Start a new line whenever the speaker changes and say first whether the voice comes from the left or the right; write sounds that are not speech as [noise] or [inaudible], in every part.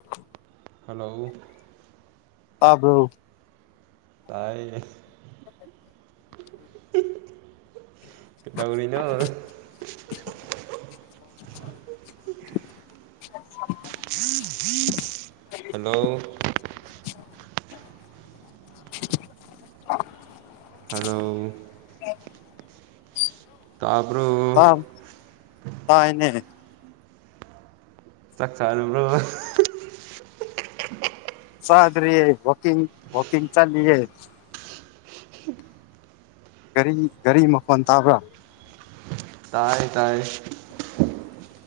left: ꯍꯦ
right: ꯍꯂꯣ
left: ꯇꯥꯕ꯭ꯔꯣ
right: ꯇꯥꯏ
left: ꯍ
right: ꯀꯩꯗꯧꯔꯤꯅꯣ
left: ꯑ
right: ꯍꯂꯣ
left: ꯒ
right: ꯍꯂꯣ ꯇꯥ
left: ꯇ ꯇꯥꯏꯅꯦ
right: ꯆꯥꯛ ꯆꯔꯥꯕꯣ
left: ꯆꯗꯔꯤꯌꯦ ꯋꯥꯀꯤꯡ ꯋꯥꯀꯤꯡ ꯆꯥꯂꯤꯌꯦ ꯒꯥꯔꯤ ꯒꯥꯔꯤ ꯃꯈꯣꯟ ꯇꯥꯕ꯭ꯔꯥ
right: ꯇꯥꯏꯌꯦ ꯇꯥꯏꯌꯦ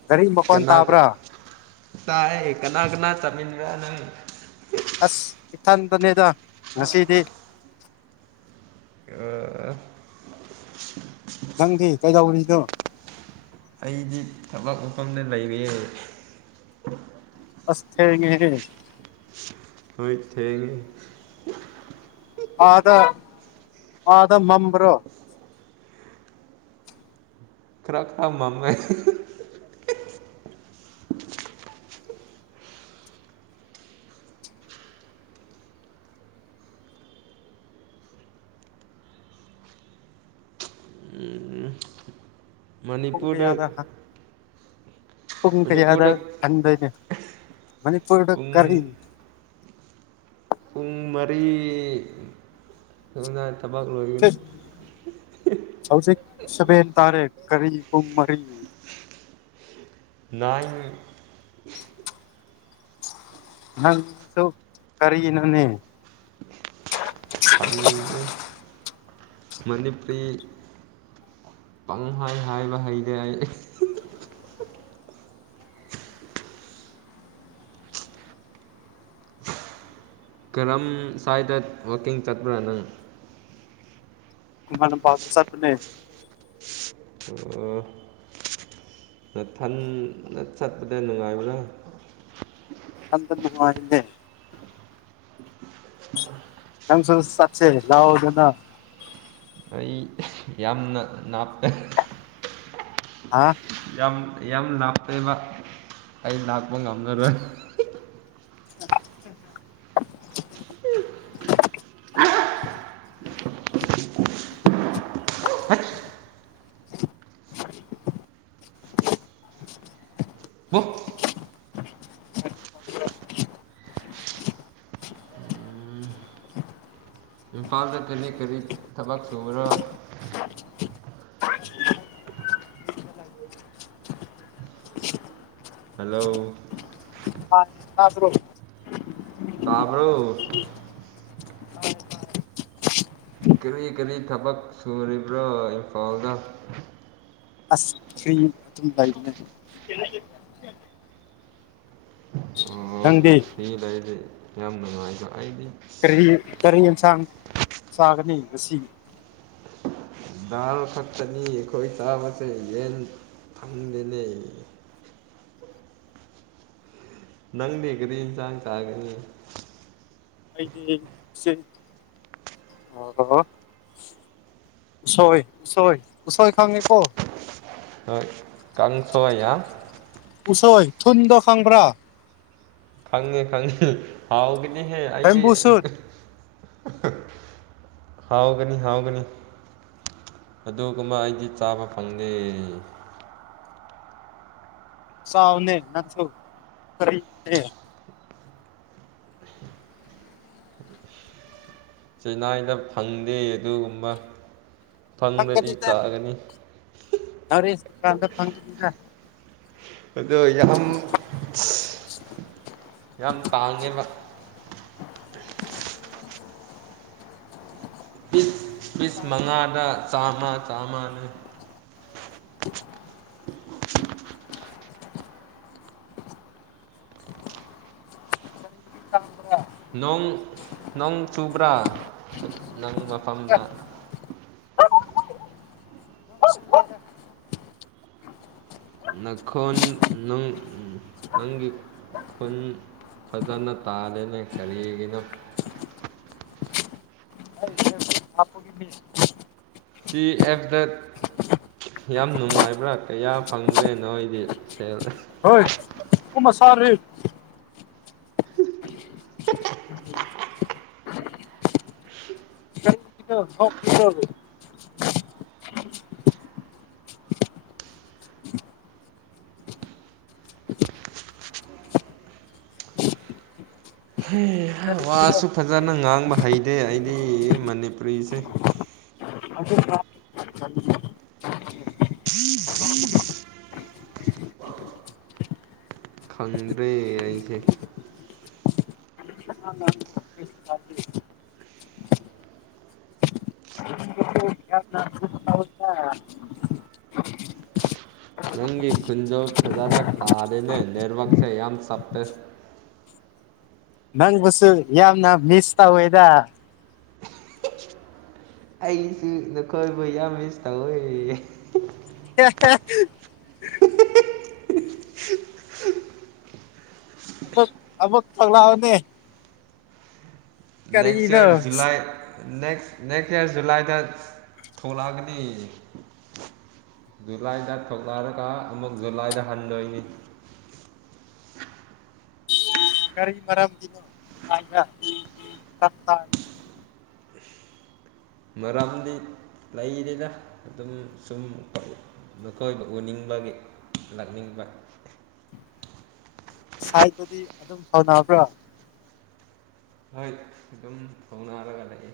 left: ꯒꯥꯔꯤ ꯃꯈꯣꯟ ꯇꯥꯕ꯭ꯔꯥ
right: ꯇꯥꯏ ꯀꯅꯥ ꯀꯅꯥ ꯇꯥꯃꯤꯟꯅꯕꯔ ꯅꯪ
left: ꯑꯁ ꯏꯊꯟꯗꯅꯦꯗꯥ ꯉꯁꯤꯗꯤ ꯅꯪꯗꯤ ꯀꯩꯗꯧꯔꯤꯅꯣ
right: ꯑꯩꯗꯤ ꯊꯕꯛ ꯃꯐꯝꯗ ꯂꯩꯔꯤꯌꯦ
left: ꯑꯁ ꯊꯦꯡꯉ‌ꯦꯍꯦ
right: ꯍꯣꯏ ꯊꯦꯡꯉꯦ
left: ꯑꯥꯗ ꯑꯥꯗ ꯃꯥꯝꯕꯔꯣ [inaudible]
right: ꯈꯔ ꯈꯔ ꯃꯥꯝꯃꯦ
left: ꯄꯨꯡ
right: ꯃꯅꯤꯄꯨꯔꯗ
left: ꯀꯌꯥꯗ ꯍꯟ ꯄꯨꯡ ꯀꯌꯥꯗꯥ
right: ꯃꯅꯤꯄꯨꯔꯗ
left: ꯍꯟꯗꯩꯅꯣ ꯃꯅꯤꯄꯨꯔꯗ
right: ꯄꯨꯡ
left: ꯀꯔꯤ
right: ꯄꯨꯡ ꯃꯔꯤ ꯊꯕꯛ ꯂꯣꯏ
left: ꯁꯕꯦꯟ ꯇꯥꯔꯦ ꯀꯔꯤ ꯄꯨꯡ ꯃꯔꯤ
right: ꯅꯥꯏꯟ
left: ꯅꯪꯁꯨ ꯀꯔꯤ ꯅꯣꯅꯦ
right: ꯈ ꯃꯅꯤꯄꯨꯔꯤ ꯄꯪ ꯍꯥꯏ ꯍꯥꯏꯕ ꯍꯩꯔꯦ ꯑꯩ ꯀꯔꯝ ꯁ꯭ꯋꯥꯏꯗ ꯋꯥꯛꯀꯤꯡ ꯆꯠꯄ꯭ꯔꯥ ꯅꯪ
left: ꯀꯅ ꯄꯥꯗꯦ ꯆ ꯄꯨꯅꯦ
right: ꯑꯣ ꯃꯊꯟꯗ ꯆꯠꯄꯗꯣ ꯅꯨꯡꯉꯥꯏꯕ꯭ꯔꯥ
left: ꯏꯊꯟꯇꯥ ꯅꯨꯡꯉꯥꯏꯇꯦ ꯅꯥꯪꯁꯨ ꯆꯠꯁꯦ ꯂꯥꯛꯑꯣ ꯗꯅꯥ
right: ꯑꯩ ꯌꯥꯝꯅ ꯅꯥ
left: ꯍꯥ
right: ꯌꯥꯝ ꯌꯥꯝ ꯂꯞꯄꯦꯕꯥ ꯑꯩ ꯂꯥꯛꯄ ꯉꯝꯃꯔꯣꯏ
left: [unintelligible]
right: ꯄꯣ ꯏꯝꯐꯥꯜꯗ ꯀꯔꯤ ꯀꯔꯤ ꯊꯕꯛ ꯁꯨꯕꯔꯥ ꯍꯜꯂꯣ
left: ꯑꯥ ꯑꯗꯨ꯭ꯔꯣ
right: ꯇꯕꯔ ꯀꯔꯤ ꯀꯔꯤ ꯊꯕꯛ ꯁꯨꯔꯤꯕ꯭ꯔꯣ ꯏꯝꯐꯥꯜꯗ
left: ꯑꯁ ꯐ ꯑꯗꯨꯝ ꯂꯏꯅꯦ ꯅꯪꯗꯤ
right: ꯁꯤ ꯂꯩꯔꯤꯁꯦ ꯌꯥꯝ ꯅꯨꯡꯉꯥꯏꯖ
left: ꯀꯔꯤ ꯇꯔꯤ ꯏꯟꯁꯥꯡ ꯁꯥꯒꯅꯤ ꯂꯁꯤ
right: ꯗꯥꯔ ꯈꯛꯇꯅꯤ ꯑꯩꯈꯣꯏ ꯆꯥꯕꯁꯦ ꯌꯦꯟ ꯐꯥꯡꯃꯦ ꯂꯩ ꯅꯪꯂꯤ ꯀꯔꯤꯟ ꯆꯥꯡ ꯀꯥꯒꯅꯤ
left: ꯑꯩꯗꯤ ꯑ ꯍ ꯎꯁꯣꯏ ꯎꯁꯣꯏ ꯎꯁꯣꯏ ꯈꯪꯉꯦ ꯏ ꯄꯣ
right: ꯍꯣꯏ ꯀꯥꯡ ꯁꯍꯌꯥꯝ
left: ꯎꯁꯣꯏ ꯊꯨꯟꯗ ꯈꯪꯕ꯭ꯔꯥ
right: ꯈꯪꯉꯦ ꯈꯪꯉꯦ ꯍꯥꯎꯒꯅꯤꯍꯦ ꯑꯩꯗꯤ
left: ꯕꯦꯝꯕꯨ ꯁꯨꯠ
right: ꯍꯥꯎꯒꯅꯤ ꯍꯥꯎꯒꯅꯤ ꯑꯗꯨꯒꯨꯝꯕ ꯑꯩꯗꯤ ꯆꯥꯕ ꯐꯪꯗꯦ
left: ꯁꯥꯎꯅꯦ ꯅꯟꯁꯨꯅꯦ
right: ꯆꯦꯟꯅꯥꯏꯗ ꯐꯪꯗꯦ ꯑꯗꯨꯒꯨꯝꯕ ꯐꯪꯂꯗꯤ ꯆꯥꯒꯅꯤ
left: ꯐꯪꯗꯗꯔꯤꯀꯥꯟꯗ ꯐꯪꯒꯗ
right: ꯑꯗꯣ ꯌꯥꯝ ꯌꯥꯝ ꯇꯥꯡꯉꯦꯕ ꯄꯤꯁ ꯄꯤꯁ ꯃꯉꯥꯗ ꯆꯥꯝꯃ ꯆꯥꯝꯃꯅꯦ
left: ꯊꯉ
right: ꯅꯣꯡ ꯅꯣꯡ ꯆꯨꯕ꯭ꯔꯥ ꯅꯪ ꯃꯐꯝꯗ ꯅꯈꯣꯟ ꯅꯪꯒꯤ ꯈꯨꯟ ꯐꯖꯅ ꯇꯥꯜꯂꯤꯦꯅꯦ ꯀꯔꯤꯒꯤꯅꯣ
left: [unintelligible] [unintelligible]
right: ꯁꯤ ꯑꯦꯐꯗ ꯌꯥꯝ ꯅꯨꯡꯉꯥꯏꯕ꯭ꯔꯥ ꯀꯌꯥ ꯐꯪꯗ꯭ꯔꯦ ꯅꯣꯏꯗꯤ ꯁꯦꯜ
left: ꯍꯣꯏ ꯎꯃ ꯁꯔ ꯍ ꯀꯗ ꯀꯔꯤꯒꯤꯅꯣ
right: ꯋꯥꯁꯨ ꯐꯖꯅ ꯉꯥꯡꯕ ꯍꯩꯇꯦ ꯑꯩꯗꯤ ꯃꯅꯤꯄꯨꯔꯤꯁꯦ
left: ꯑꯗꯨꯒ
right: ꯈꯪꯗ꯭ꯔꯦ ꯑꯩꯁꯦ ꯅꯪꯒꯤ ꯈꯨꯟꯖꯣ ꯐꯖꯅ ꯇꯥꯔꯤꯦꯅꯦ ꯅꯦꯠꯋꯥꯛꯁꯦ ꯌꯥꯝ ꯁꯞꯇꯦ
left: ꯅꯪꯕꯨꯁꯨ ꯌꯥꯝꯅ ꯃꯤꯁ ꯇ ꯍꯣꯏꯗ
right: ꯑꯩꯁꯨ ꯅꯈꯣꯏꯕꯨ ꯌꯥꯝ ꯃꯤꯁ ꯇꯧꯋ
left: [unintelligible] ꯑꯕꯛ ꯐꯒꯂꯥꯅꯦ
right: next year July next next year ꯖꯨꯂꯥꯏꯗ ꯊꯣꯛꯂꯛꯑꯒꯅꯤ ꯖꯨꯂꯥꯏꯗ ꯊꯣꯛꯂꯔꯒ ꯑꯃꯨꯛ ꯖꯨꯂꯥꯏꯗ ꯍꯟꯗꯣꯏꯅꯤ
left: ꯀꯔꯤ ꯃꯔꯝꯒꯤꯅꯣ
right: ꯃꯔꯥꯗꯤꯗꯤ ꯂꯩꯗꯅ ꯑꯗꯨꯝ ꯁꯨꯝ ꯃꯈꯣꯏꯗ ꯎꯅꯤꯡꯕꯒꯤ ꯅꯛꯅꯤꯡꯕ
left: ꯁꯥꯏꯠꯇꯗꯤ ꯑꯗꯨꯝ ꯐꯅꯕ꯭ꯔꯥ
right: ꯍꯣꯏ ꯑꯗꯨꯝ ꯍꯧꯅꯜꯂꯒ ꯂꯩꯏ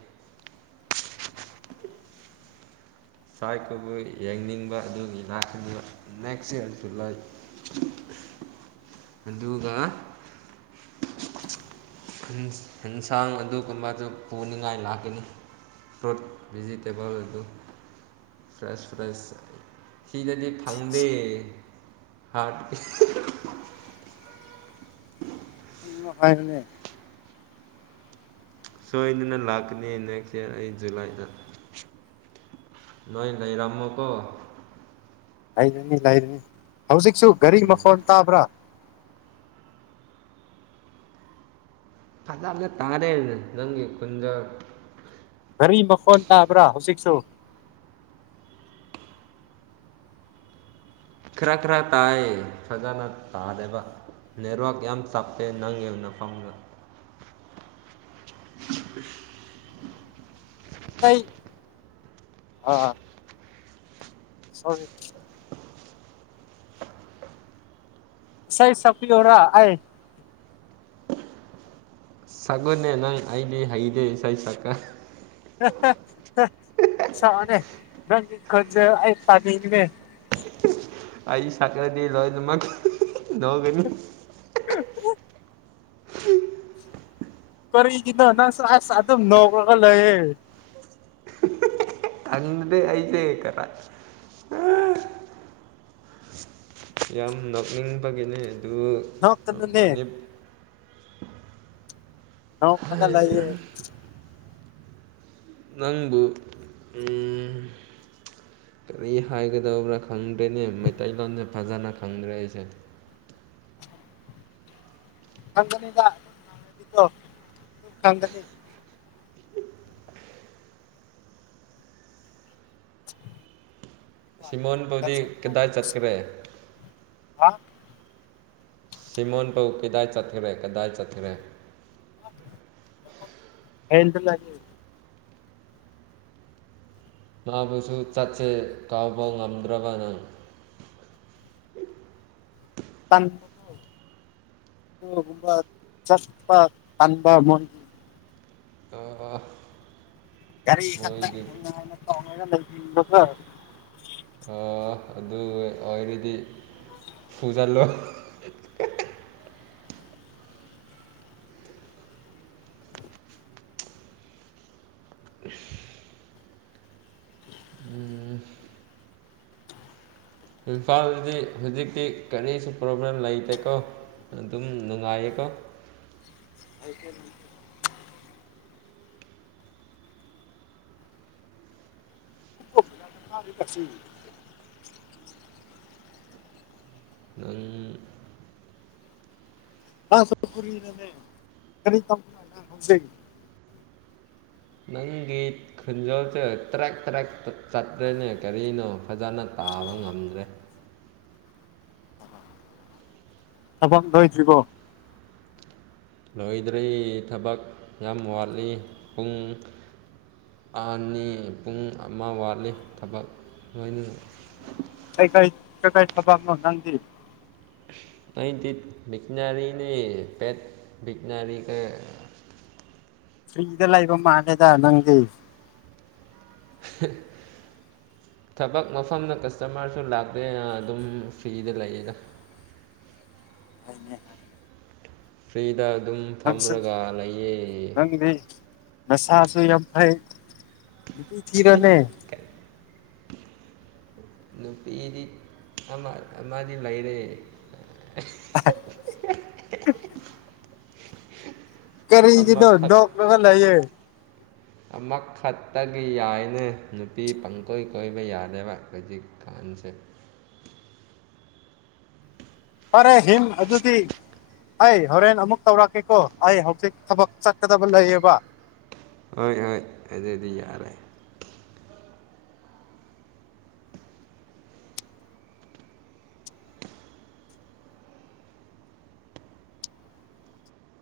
left: [unintelligible]
right: ꯁꯥꯏ ꯀꯕꯨ ꯌꯦꯡꯅꯤꯡꯕ ꯑꯗꯨꯒꯤꯅꯥꯀꯅꯤ ꯅꯦꯛꯁ ꯏꯌꯥꯔꯁꯨ ꯂꯩ
left: [unintelligible]
right: ꯑꯗꯨꯒ ꯑꯦꯟꯁꯥꯡ ꯑꯗꯨꯒꯨꯝꯕꯁꯨ ꯄꯨꯅꯤꯡꯉꯥꯏ ꯂꯥꯛꯀꯅꯤ ꯐ꯭ꯔꯣ ꯚꯖꯤꯇꯦꯕꯜ ꯑꯗꯨ ꯑꯗꯨꯗꯨ ꯐ꯭ꯔꯦꯁ ꯐ꯭ꯔꯥꯏꯁ ꯁꯤꯗꯗꯤ ꯐꯪꯗꯦ ꯍꯥꯔꯠ [unintelligible]
left: ꯎ ꯍꯥꯏꯅꯦ
right: ꯁꯣꯏꯗꯅ ꯂꯥꯛꯀꯅꯤ ꯅꯦꯛꯁ ꯑꯩ ꯖꯨꯂꯥꯏꯗ ꯅꯣꯏ ꯅꯣꯏ ꯔꯝꯃꯣ ꯀꯣ
left: ꯂꯩꯔꯅꯤ ꯂꯩꯔꯅꯤ ꯍꯧꯖꯤꯛꯁꯨ ꯒꯥꯔꯤ ꯃꯈꯣꯟ ꯇꯥꯕ꯭ꯔꯥ
right: ꯑꯗꯗ ꯇꯥꯔ ꯍꯥꯏꯅꯤ ꯈꯨꯟꯖ
left: ꯒꯥꯔꯤ ꯃꯈꯣꯟ ꯇꯥꯕ꯭ꯔꯥ ꯍꯧꯖꯤꯛꯁꯨ
right: ꯈꯔ ꯈꯔ ꯇꯥꯏ ꯐꯖꯅ ꯇꯥꯗꯦꯕ ꯅꯦꯠꯋꯥꯛ ꯌꯥꯝ ꯆꯞꯇꯦ ꯅꯪꯒꯤꯅ ꯐꯥꯎꯒ
left: ꯎ
right: [unintelligible]
left: ꯃꯤꯇ ꯑ ꯁꯔꯤ ꯁꯩ ꯁꯐꯤ ꯑꯣꯏꯔ ꯍꯥꯏ
right: ꯁꯛꯒꯣꯅꯦ ꯅꯪ ꯑꯩꯗꯤ ꯍꯩꯗꯦ ꯏꯁꯩ ꯁꯛꯀ
left: ꯑ ꯍ ꯁꯅꯦ ꯈꯖ ꯄ
right: ꯑꯏ ꯁꯥꯀꯔꯗꯤ ꯂꯣꯏ ꯃ ꯅꯧ ꯀꯅꯤ
left: ꯀꯔꯤ ꯀꯗꯣ ꯅ ꯁ ꯁꯥꯗ ꯅ ꯀꯒ ꯂꯩꯑꯦ
right: ꯇꯪ ꯑꯖ ꯀꯦ ꯀꯔ ꯌꯥꯝ ꯅꯣꯛꯅꯤꯡꯕꯒꯤꯅꯦ ꯑꯗꯨ
left: ꯅꯣꯛꯀꯅꯨꯅꯦ
right: ꯃꯅꯤꯞ
left: ꯅ ꯅꯒꯂꯦ
right: ꯅꯪꯕꯨ ꯀꯔꯤ ꯍꯥꯏꯒꯗꯧꯕ꯭ꯔꯥ ꯈꯪꯗ꯭ꯔꯦꯅꯦ ꯃꯩꯇꯩꯂꯣꯟꯁꯦ ꯐꯖꯅ ꯈꯪꯗ꯭ꯔꯦ ꯑꯩꯁꯦ
left: ꯆꯥꯟꯗꯅꯤꯗꯗꯣ ꯆꯥꯟꯗꯅꯤ
right: ꯁꯤꯃꯣꯟꯕꯨꯗꯤ ꯀꯗꯥꯏ ꯆꯠꯈ꯭ꯔꯦ
left: [inaudible]
right: ꯁꯤꯃꯣꯟꯄꯧ ꯀꯗꯥꯏ ꯆꯠꯈ꯭ꯔꯦ ꯀꯗꯥꯏ ꯆꯠꯈ꯭ꯔꯦ
left: ꯍ
right: ꯃꯥꯕꯨꯁꯨ ꯆꯠꯁꯦ ꯀꯥꯎꯕ ꯉꯝꯗ꯭ꯔꯕ ꯅꯪ
left: [inaudible] ꯄ ꯆꯠꯄ ꯀꯟꯕ ꯃ ꯌꯥꯔꯤ ꯈ
right: ꯃꯣꯏꯗꯤ
left: ꯂꯩ ꯂ
right: ꯑꯗꯨ ꯐꯨꯖꯥ ꯂꯣ ꯏꯝꯐꯥꯜꯗꯤ ꯍꯧꯖꯤꯛꯇꯤ ꯀꯔꯤꯁꯨ ꯄ꯭ꯔꯣꯕ꯭ꯂꯦꯝ ꯂꯩꯇꯦꯀꯣ ꯑꯗꯨꯝ ꯅꯉꯑꯀꯣ
left: ꯁꯥꯏꯀꯦꯜ ꯀꯁꯤ
right: ꯅꯪ
left: ꯑ ꯁꯄꯔꯤꯅꯦ ꯀ ꯍꯧ
right: ꯈꯨꯟꯖꯣꯜꯁꯦ ꯇ꯭ꯔꯦꯛ ꯇ꯭ꯔꯦꯛ ꯆꯠꯇ꯭ꯔꯦꯅꯦ ꯀꯔꯤꯅꯣ ꯐꯖꯅ ꯇꯥꯕ ꯉꯝꯗ꯭ꯔꯦ
left: ꯑꯕꯗ ꯍ ꯊꯔꯤꯕꯣ
right: ꯂꯣꯏꯗ꯭ꯔꯦ ꯊꯕꯛ ꯌꯥꯝ ꯋꯥꯠꯂꯤ ꯄꯨꯡ ꯑꯅꯤ ꯄꯨꯡ ꯑꯃ ꯋꯥꯠꯂꯤ ꯊꯕꯛ ꯂꯣꯏꯅ
left: ꯀꯩꯀꯥꯏ ꯀꯀꯥꯏ ꯊꯕꯥꯅ ꯅ
right: ꯑ ꯊ ꯛꯅꯔꯤꯅꯤ ꯄꯦꯠ ꯖꯅꯔꯤ ꯀ
left: ꯐ꯭ꯔꯤꯗ ꯂꯩꯕ ꯃꯥꯜꯂꯦꯗ ꯅꯪꯗꯤ
right: [inaudible] ꯊꯕꯛ ꯃꯐꯝꯗ ꯀꯁꯇꯃꯔꯁꯨ ꯂꯥꯛꯇꯦ ꯑꯗꯨꯝ ꯐ꯭ꯔꯤꯗ ꯂꯩꯌꯦꯅ
left: ꯍꯅꯦ ꯍꯥꯏ
right: ꯐ꯭ꯔꯤꯗ ꯑꯗꯨꯝ ꯐꯝꯔꯒ ꯂꯩꯌꯦ
left: ꯅꯪꯗꯤ ꯅꯁꯥꯁꯨ ꯌꯥꯝ ꯐꯩ ꯊꯤꯔꯅꯦ
right: ꯅꯨꯄꯤꯗꯤ ꯑꯃꯗꯤ ꯂꯩꯔꯦ
left: [inaudible] ꯀꯔꯤꯗꯤꯗ
right: ꯑꯃꯈꯛ
left: ꯗꯣꯛꯒꯂꯦ
right: ꯑꯃꯈꯛꯇꯒꯤ ꯌꯥꯏꯅ ꯅꯨꯄꯤ ꯄꯪꯀꯣꯏ ꯀꯣꯏꯕ ꯌꯥꯗꯕ ꯍꯧꯖꯤꯛ ꯀꯥꯟ ꯄꯨꯁꯦ
left: ꯑꯔꯦ ꯍꯤꯝ ꯑꯗꯨꯗꯤ ꯑꯩ ꯍꯣꯔꯦꯟ ꯑꯃꯨꯛ ꯇꯧꯔꯛꯀꯦꯀꯣ ꯑꯩ ꯍꯧꯖꯤꯛ ꯊꯕꯛ ꯆꯠꯀꯗꯕ ꯂꯩꯌꯦꯕ
right: ꯍꯣꯏ ꯍꯣꯏ ꯑꯗꯨꯗꯤ ꯌꯥꯔꯦ